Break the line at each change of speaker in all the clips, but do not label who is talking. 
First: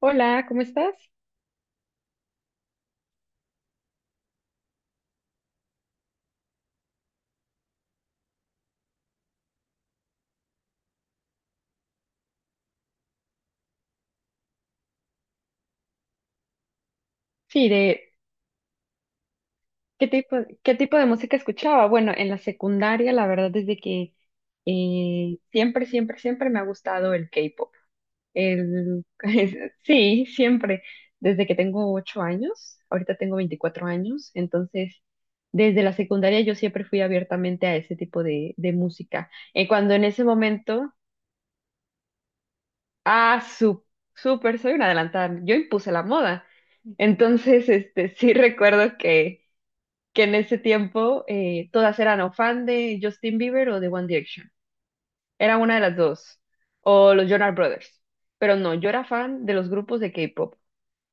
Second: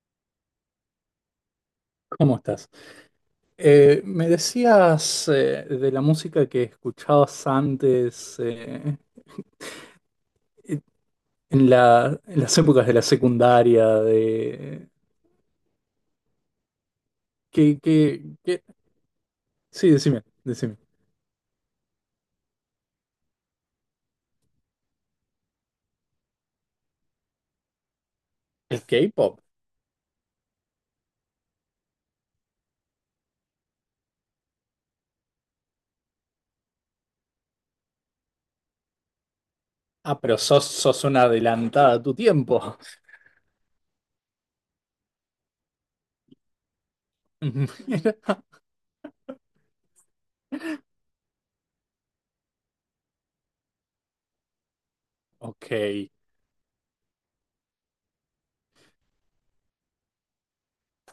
Hola, ¿cómo estás?
¿Cómo estás? Me decías de la música que escuchabas antes, eh, en en las épocas de la secundaria, de...
Sí, de
¿Qué? Sí,
qué
decime,
tipo, qué
decime.
tipo de música escuchaba. Bueno, en la secundaria, la verdad es de que siempre, siempre, siempre me ha gustado el K-pop.
¿El
El,
K-pop?
sí, siempre. Desde que tengo 8 años, ahorita tengo 24 años, entonces desde la secundaria yo siempre fui abiertamente a ese tipo de música. Cuando en
Ah,
ese
pero
momento,
sos una adelantada a tu tiempo.
ah, su- súper, soy una adelantada, yo impuse la moda. Entonces, este,
Mira.
sí recuerdo que en ese tiempo todas eran o fan de Justin Bieber o de One Direction. Era
Ok,
una de las dos, o los Jonas Brothers. Pero no, yo era fan de los grupos de K-pop.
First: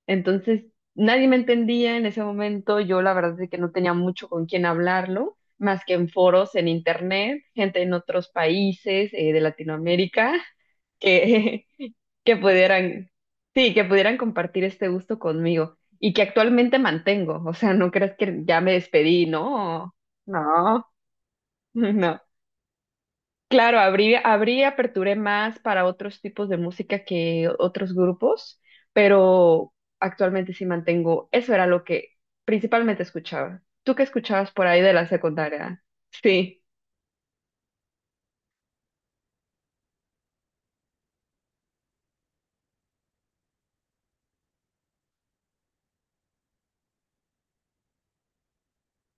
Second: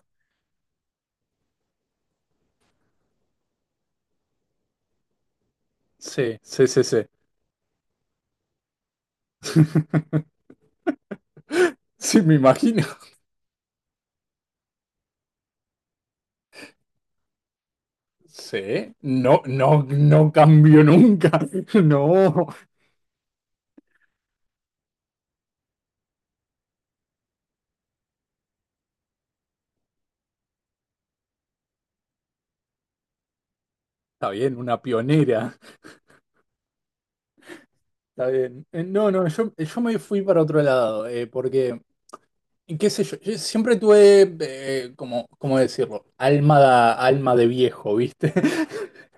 Entonces, nadie me entendía en ese momento. Yo la verdad es que no tenía mucho con quién hablarlo, más que en
sí,
foros,
sí,
en
sí, sí.
internet, gente en otros países de Latinoamérica que
Sí, me
que
imagino.
pudieran, sí, que pudieran compartir este gusto conmigo y que actualmente mantengo. O sea, no creas que
Sí,
ya me despedí,
no, no,
no,
no cambió
no,
nunca.
no.
No.
Claro, aperturé más para otros tipos de música que otros grupos, pero actualmente sí mantengo, eso era lo que principalmente escuchaba. ¿Tú qué
Está
escuchabas
bien,
por
una
ahí de la
pionera.
secundaria? Sí,
Está bien. No, no, yo me fui para otro lado, porque, y qué sé yo, yo siempre tuve, como, ¿cómo decirlo? Alma de viejo, ¿viste?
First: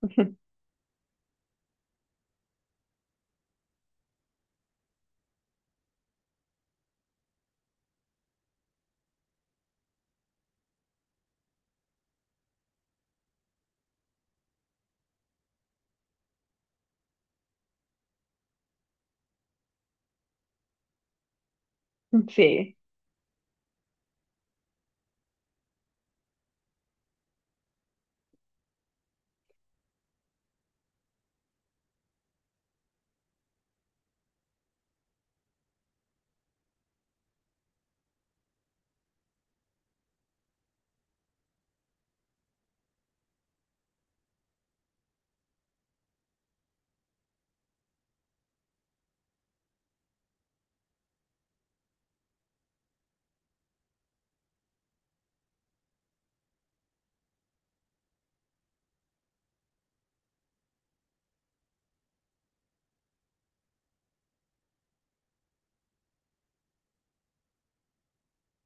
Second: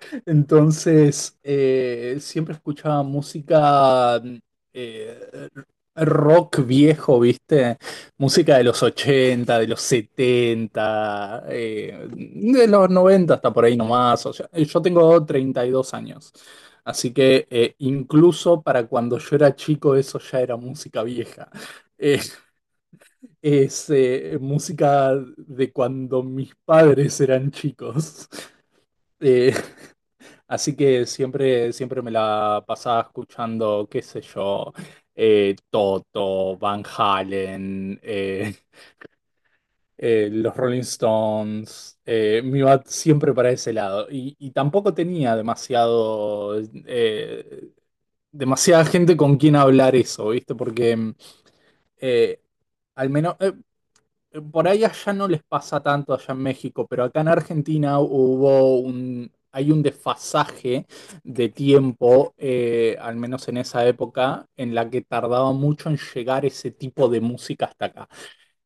Entonces, siempre escuchaba música eh, rock viejo, ¿viste? Música de los ochenta, de los setenta, de los 90 hasta por ahí nomás. O sea, yo tengo 32 años, así que incluso para cuando yo era chico eso ya era música vieja.
sí,
Es música de cuando mis padres eran chicos. Eh, Así que siempre, siempre me la pasaba escuchando, qué sé yo, Toto, Van Halen, los Rolling Stones. Me iba siempre para ese lado. Y tampoco tenía demasiado, eh, demasiada gente con quien hablar eso, ¿viste? Porque eh, al menos. Por ahí allá no les pasa tanto allá en México, pero acá en Argentina hay un desfasaje de tiempo, al menos en esa época, en la que tardaba mucho en llegar ese tipo de música hasta acá.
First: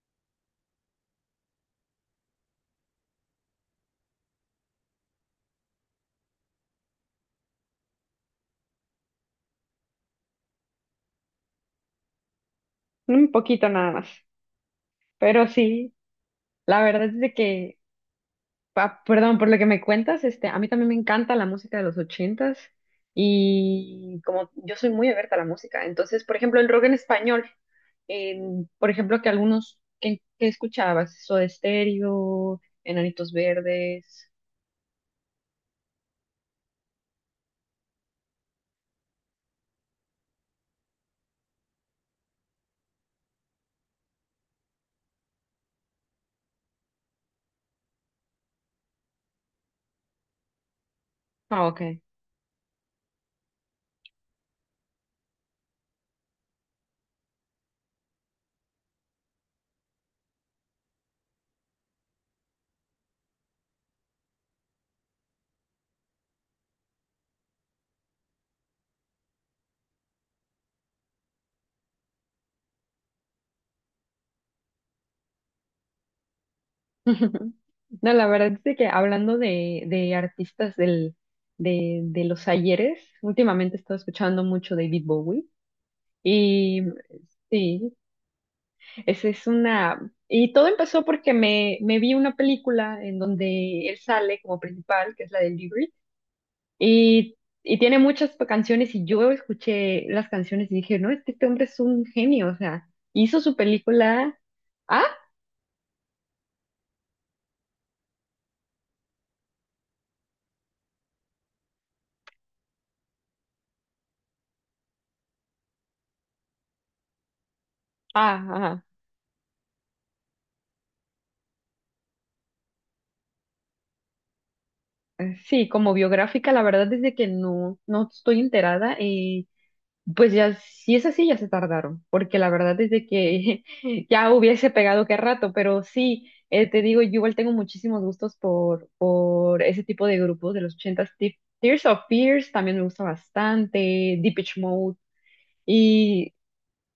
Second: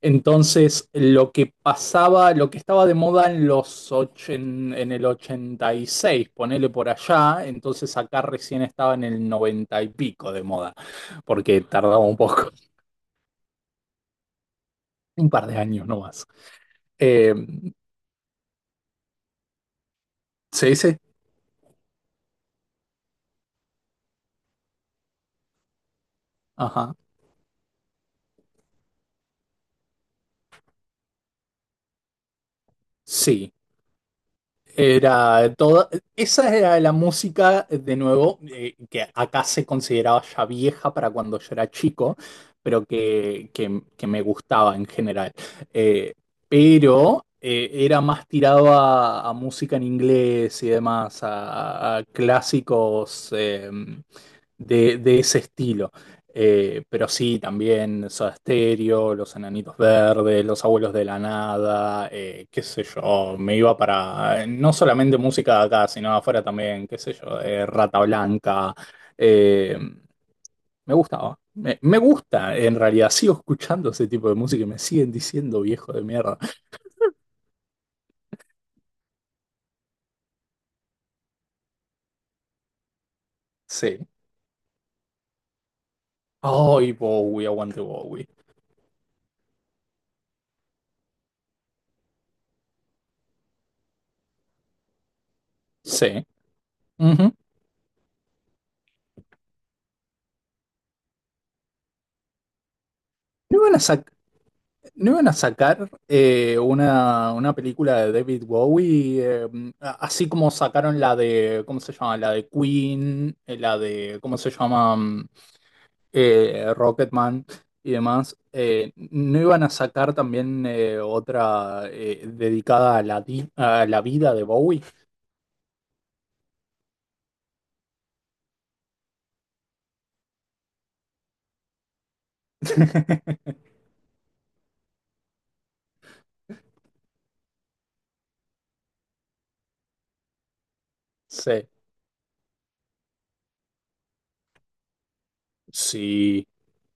Entonces, lo que pasaba, lo que estaba de moda en los och en el 86 ponele por allá, entonces acá recién estaba en el 90 y pico de moda, porque tardaba un poco,
un poquito nada más,
un
pero
par de años
sí,
nomás.
la verdad es de
Eh,
que. Perdón, por lo que me cuentas, este, a mí
Sí,
también me
sí,
encanta la música de los ochentas, y como yo soy muy abierta a la música, entonces, por ejemplo, el rock en
ajá,
español, por ejemplo, que algunos que escuchabas, Soda Stereo, Enanitos
sí,
Verdes.
era toda, esa era la música, de nuevo, que acá se consideraba ya vieja para cuando yo era chico, pero que me gustaba en general. Eh, pero era más tirado a música en inglés y demás,
Ah, ok.
a clásicos de ese estilo. Pero sí, también Soda Stereo, Los Enanitos Verdes, Los Abuelos de la Nada, qué sé yo, me iba para no solamente música de acá, sino afuera también, qué sé yo, Rata Blanca. eh, Me gustaba, me gusta, en realidad, sigo escuchando ese tipo de música y me siguen diciendo viejo de mierda.
Ujú. No, la verdad es de que hablando de artistas de los ayeres, últimamente he estado
Sí.
escuchando mucho David Bowie y
Ay, Bowie, aguante
sí.
Bowie.
Esa es una. Y todo empezó porque me vi una película en donde él sale como principal, que es la del Libri,
Sí. Ujú.
y, y tiene muchas canciones, y yo escuché las canciones y dije, no, es que este hombre es un genio, o sea, hizo su
No iban a sacar.
película. Ah,
¿No iban a sacar una película de David Bowie? Así como sacaron la de, ¿cómo se llama? La de Queen, la de, ¿cómo se llama? Rocketman y demás.
ah, ajá.
¿No iban a sacar también otra dedicada a a la vida de Bowie?
Sí, como biográfica, la verdad es de que no, no estoy enterada. Pues ya, si es así, ya se tardaron, porque la verdad es de que ya hubiese pegado qué rato, pero sí, te digo, yo igual tengo muchísimos gustos por ese tipo de grupos de los ochentas.
Sí,
Tears of Fears también me gusta bastante, Depeche Mode, y
sí.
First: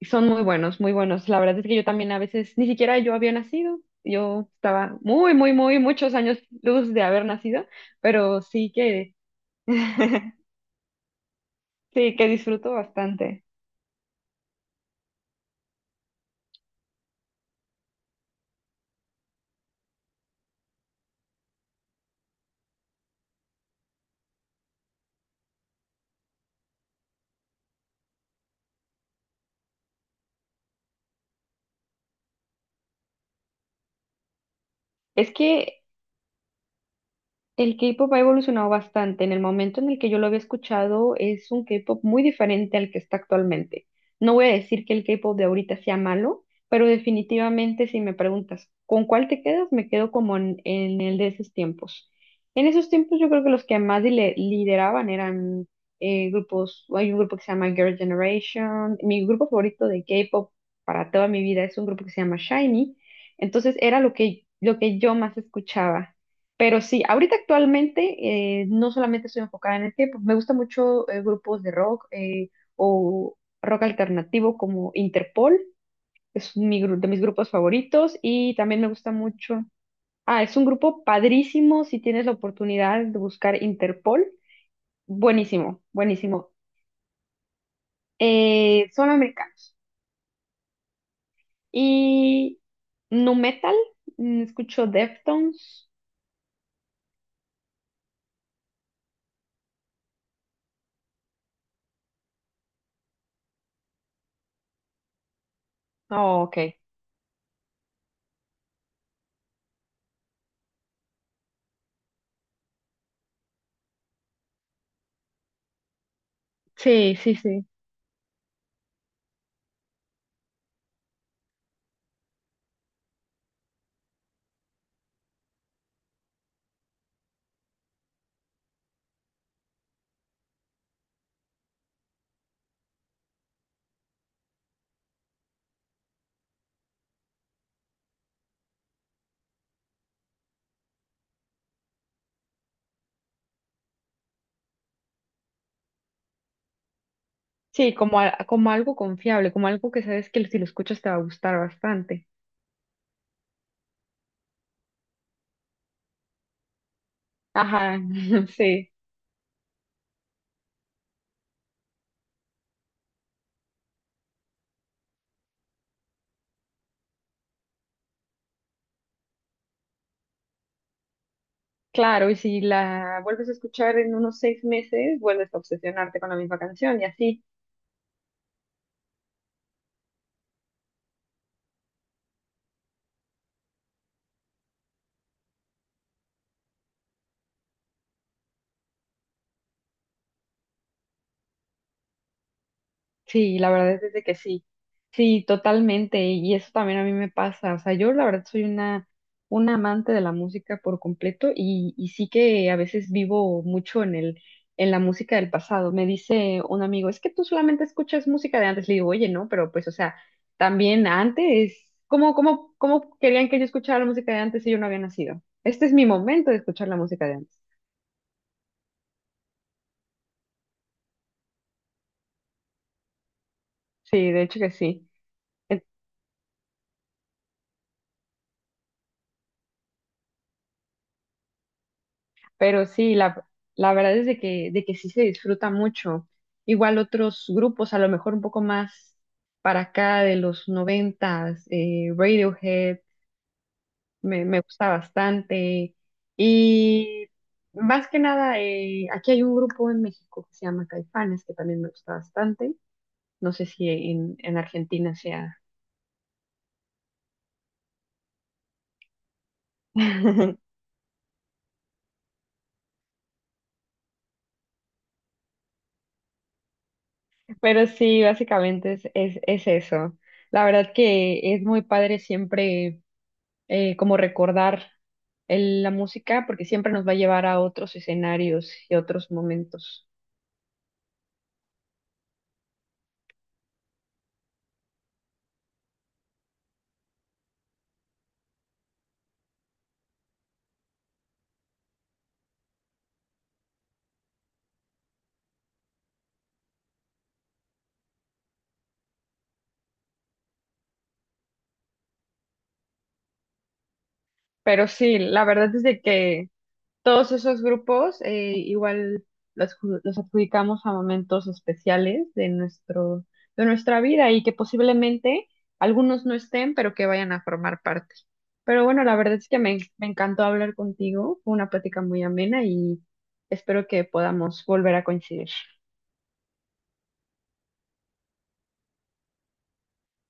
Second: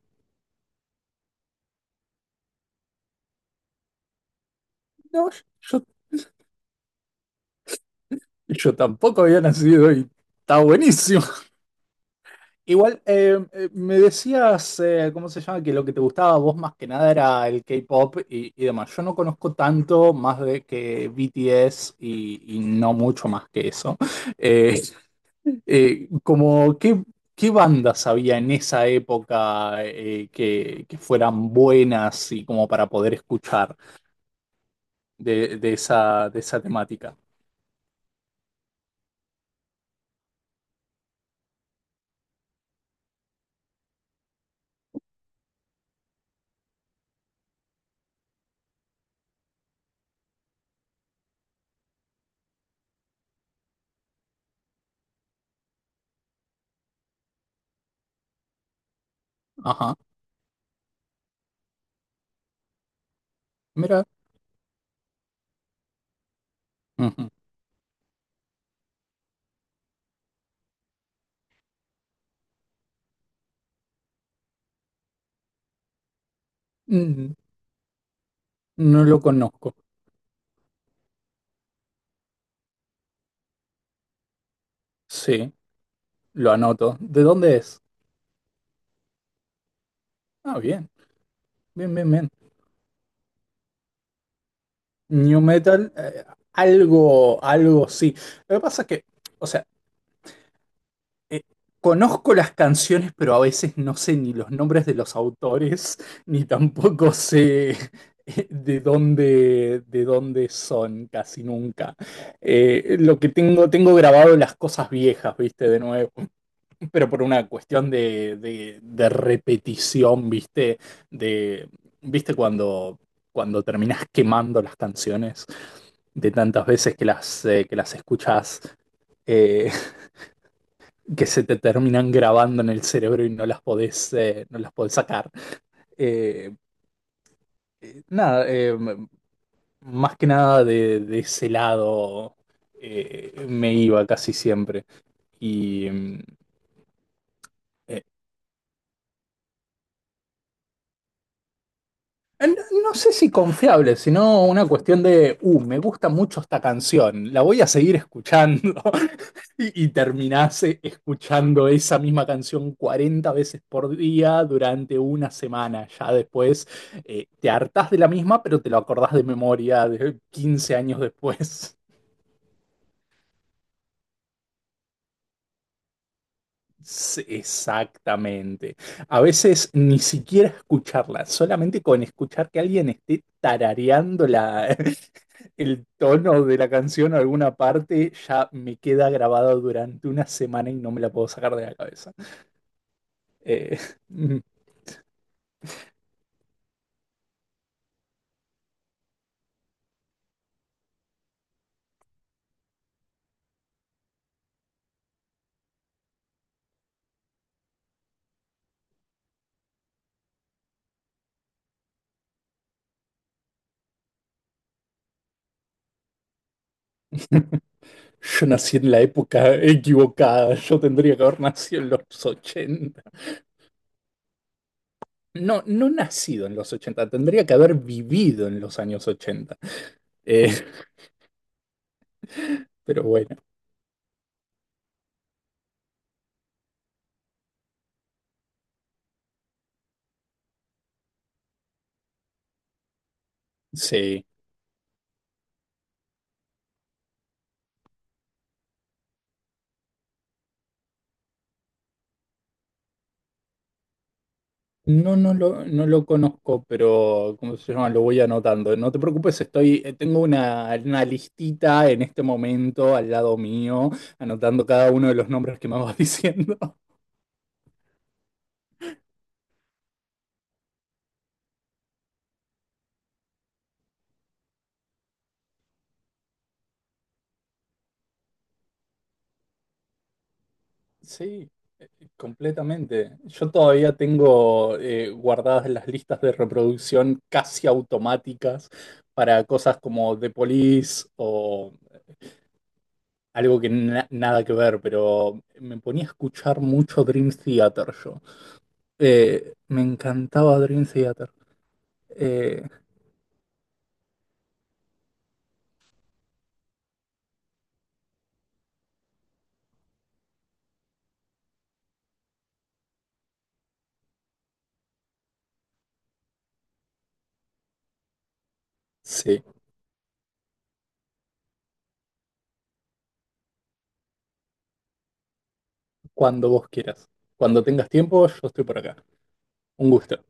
son muy buenos, muy buenos. La verdad es que yo también a veces, ni siquiera yo había nacido, yo estaba
No,
muy, muy, muy,
yo,
muchos años luz de haber nacido, pero sí
yo
que,
tampoco había nacido y está buenísimo.
sí que disfruto
Igual,
bastante.
me decías, ¿cómo se llama? Que lo que te gustaba a vos más que nada era el K-pop y demás. Yo no conozco tanto más de que BTS y no mucho más que eso. Eh, Como, ¿qué bandas había en esa época que fueran buenas y como para poder escuchar
Es que
de esa temática?
el K-pop ha evolucionado bastante. En el momento en el que yo lo había escuchado, es un K-pop muy diferente al que está actualmente. No voy a decir que el K-pop de ahorita sea malo, pero definitivamente si me preguntas con cuál te quedas, me quedo como en el de esos tiempos. En esos tiempos yo creo que los que más lideraban eran grupos, hay un grupo que se llama Girl Generation. Mi grupo favorito
Ajá,
de K-pop para toda mi vida es un grupo que se llama SHINee. Entonces era
mira.
lo que yo más escuchaba. Pero sí,
Ujú.
ahorita actualmente no solamente estoy enfocada en el K-pop, me gusta mucho grupos de rock o rock alternativo como Interpol, es mi de mis
Mm,
grupos favoritos y también me
no
gusta
lo
mucho.
conozco.
Ah, es un grupo padrísimo si tienes la oportunidad de buscar Interpol.
Sí,
Buenísimo, buenísimo.
lo anoto. ¿De dónde es?
Son americanos.
Ah, bien, bien, bien, bien.
Y nu metal, escucho
New
Deftones.
Metal, algo, algo sí. Lo que pasa es que, o sea, eh, conozco las canciones, pero a veces no sé ni los nombres de los autores,
Oh,
ni
ok.
tampoco sé de dónde son, casi nunca. Lo que tengo, tengo grabado las cosas viejas, viste, de nuevo. Pero
Sí,
por
sí,
una
sí.
cuestión de repetición, ¿viste? De, ¿viste cuando, cuando terminás quemando las canciones de tantas veces que las escuchás, eh, que se te terminan grabando en el cerebro y no las podés, no las podés sacar? Eh, Nada, más que nada de, de ese lado me iba casi siempre. Y
Sí,
eh,
como, como algo confiable, como algo que sabes que si lo escuchas te va a gustar bastante.
no, no sé si confiable, sino una cuestión de, me gusta mucho esta canción, la voy a seguir
Ajá,
escuchando.
sí,
Y, y terminás escuchando esa misma canción 40 veces por día durante una semana. Ya después te hartás de la misma, pero te lo acordás de memoria de 15 años después.
claro, y si la vuelves a escuchar en unos 6 meses, vuelves a obsesionarte con la misma canción y
Sí,
así.
exactamente. A veces ni siquiera escucharla, solamente con escuchar que alguien esté tarareando la, el tono de la canción o alguna parte, ya me queda grabado durante una semana y no me la puedo sacar de la cabeza.
Sí, la
Eh,
verdad es de que sí. Sí, totalmente. Y eso también a mí me pasa. O sea, yo la verdad soy una amante de la música por completo y sí que a veces vivo mucho en el, en la música del pasado. Me dice un amigo, es que tú solamente escuchas música de antes. Le digo, oye, no, pero pues, o sea, también antes, ¿cómo querían que yo escuchara la música de antes si yo no había nacido? Este es mi momento de escuchar la música de antes.
yo nací en la época equivocada, yo tendría que haber nacido en los ochenta.
Sí, de hecho que sí.
No, no nacido en los ochenta, tendría que haber vivido en los años ochenta. Eh,
Pero
pero
sí,
bueno,
la verdad es de que sí se disfruta mucho. Igual otros grupos, a lo mejor un poco más para acá de los noventas, Radiohead,
sí.
me gusta bastante. Y más que nada, aquí hay un grupo en México que se llama Caifanes, que también me gusta bastante. No sé si en, en Argentina
No, no
sea.
lo, no lo conozco, pero ¿cómo se llama? Lo voy anotando. No te preocupes, estoy, tengo una listita en este momento al lado mío, anotando cada uno de los nombres que me vas diciendo.
Pero sí, básicamente es eso. La verdad que es muy padre siempre como recordar la música, porque siempre nos va a llevar a otros escenarios y otros momentos.
Sí, eh, completamente. Yo todavía tengo guardadas las listas de reproducción casi automáticas para cosas como The Police o algo que nada que ver, pero me ponía a escuchar mucho Dream Theater yo. Me encantaba Dream Theater. Eh,
Pero sí, la verdad es de que todos esos grupos igual los adjudicamos a momentos especiales de nuestro, de nuestra vida y que posiblemente algunos no estén, pero que vayan a formar parte. Pero bueno, la verdad
sí,
es que me encantó hablar contigo, fue una plática muy amena y espero que podamos volver a coincidir.
cuando vos quieras. Cuando tengas tiempo, yo estoy por acá. Un gusto.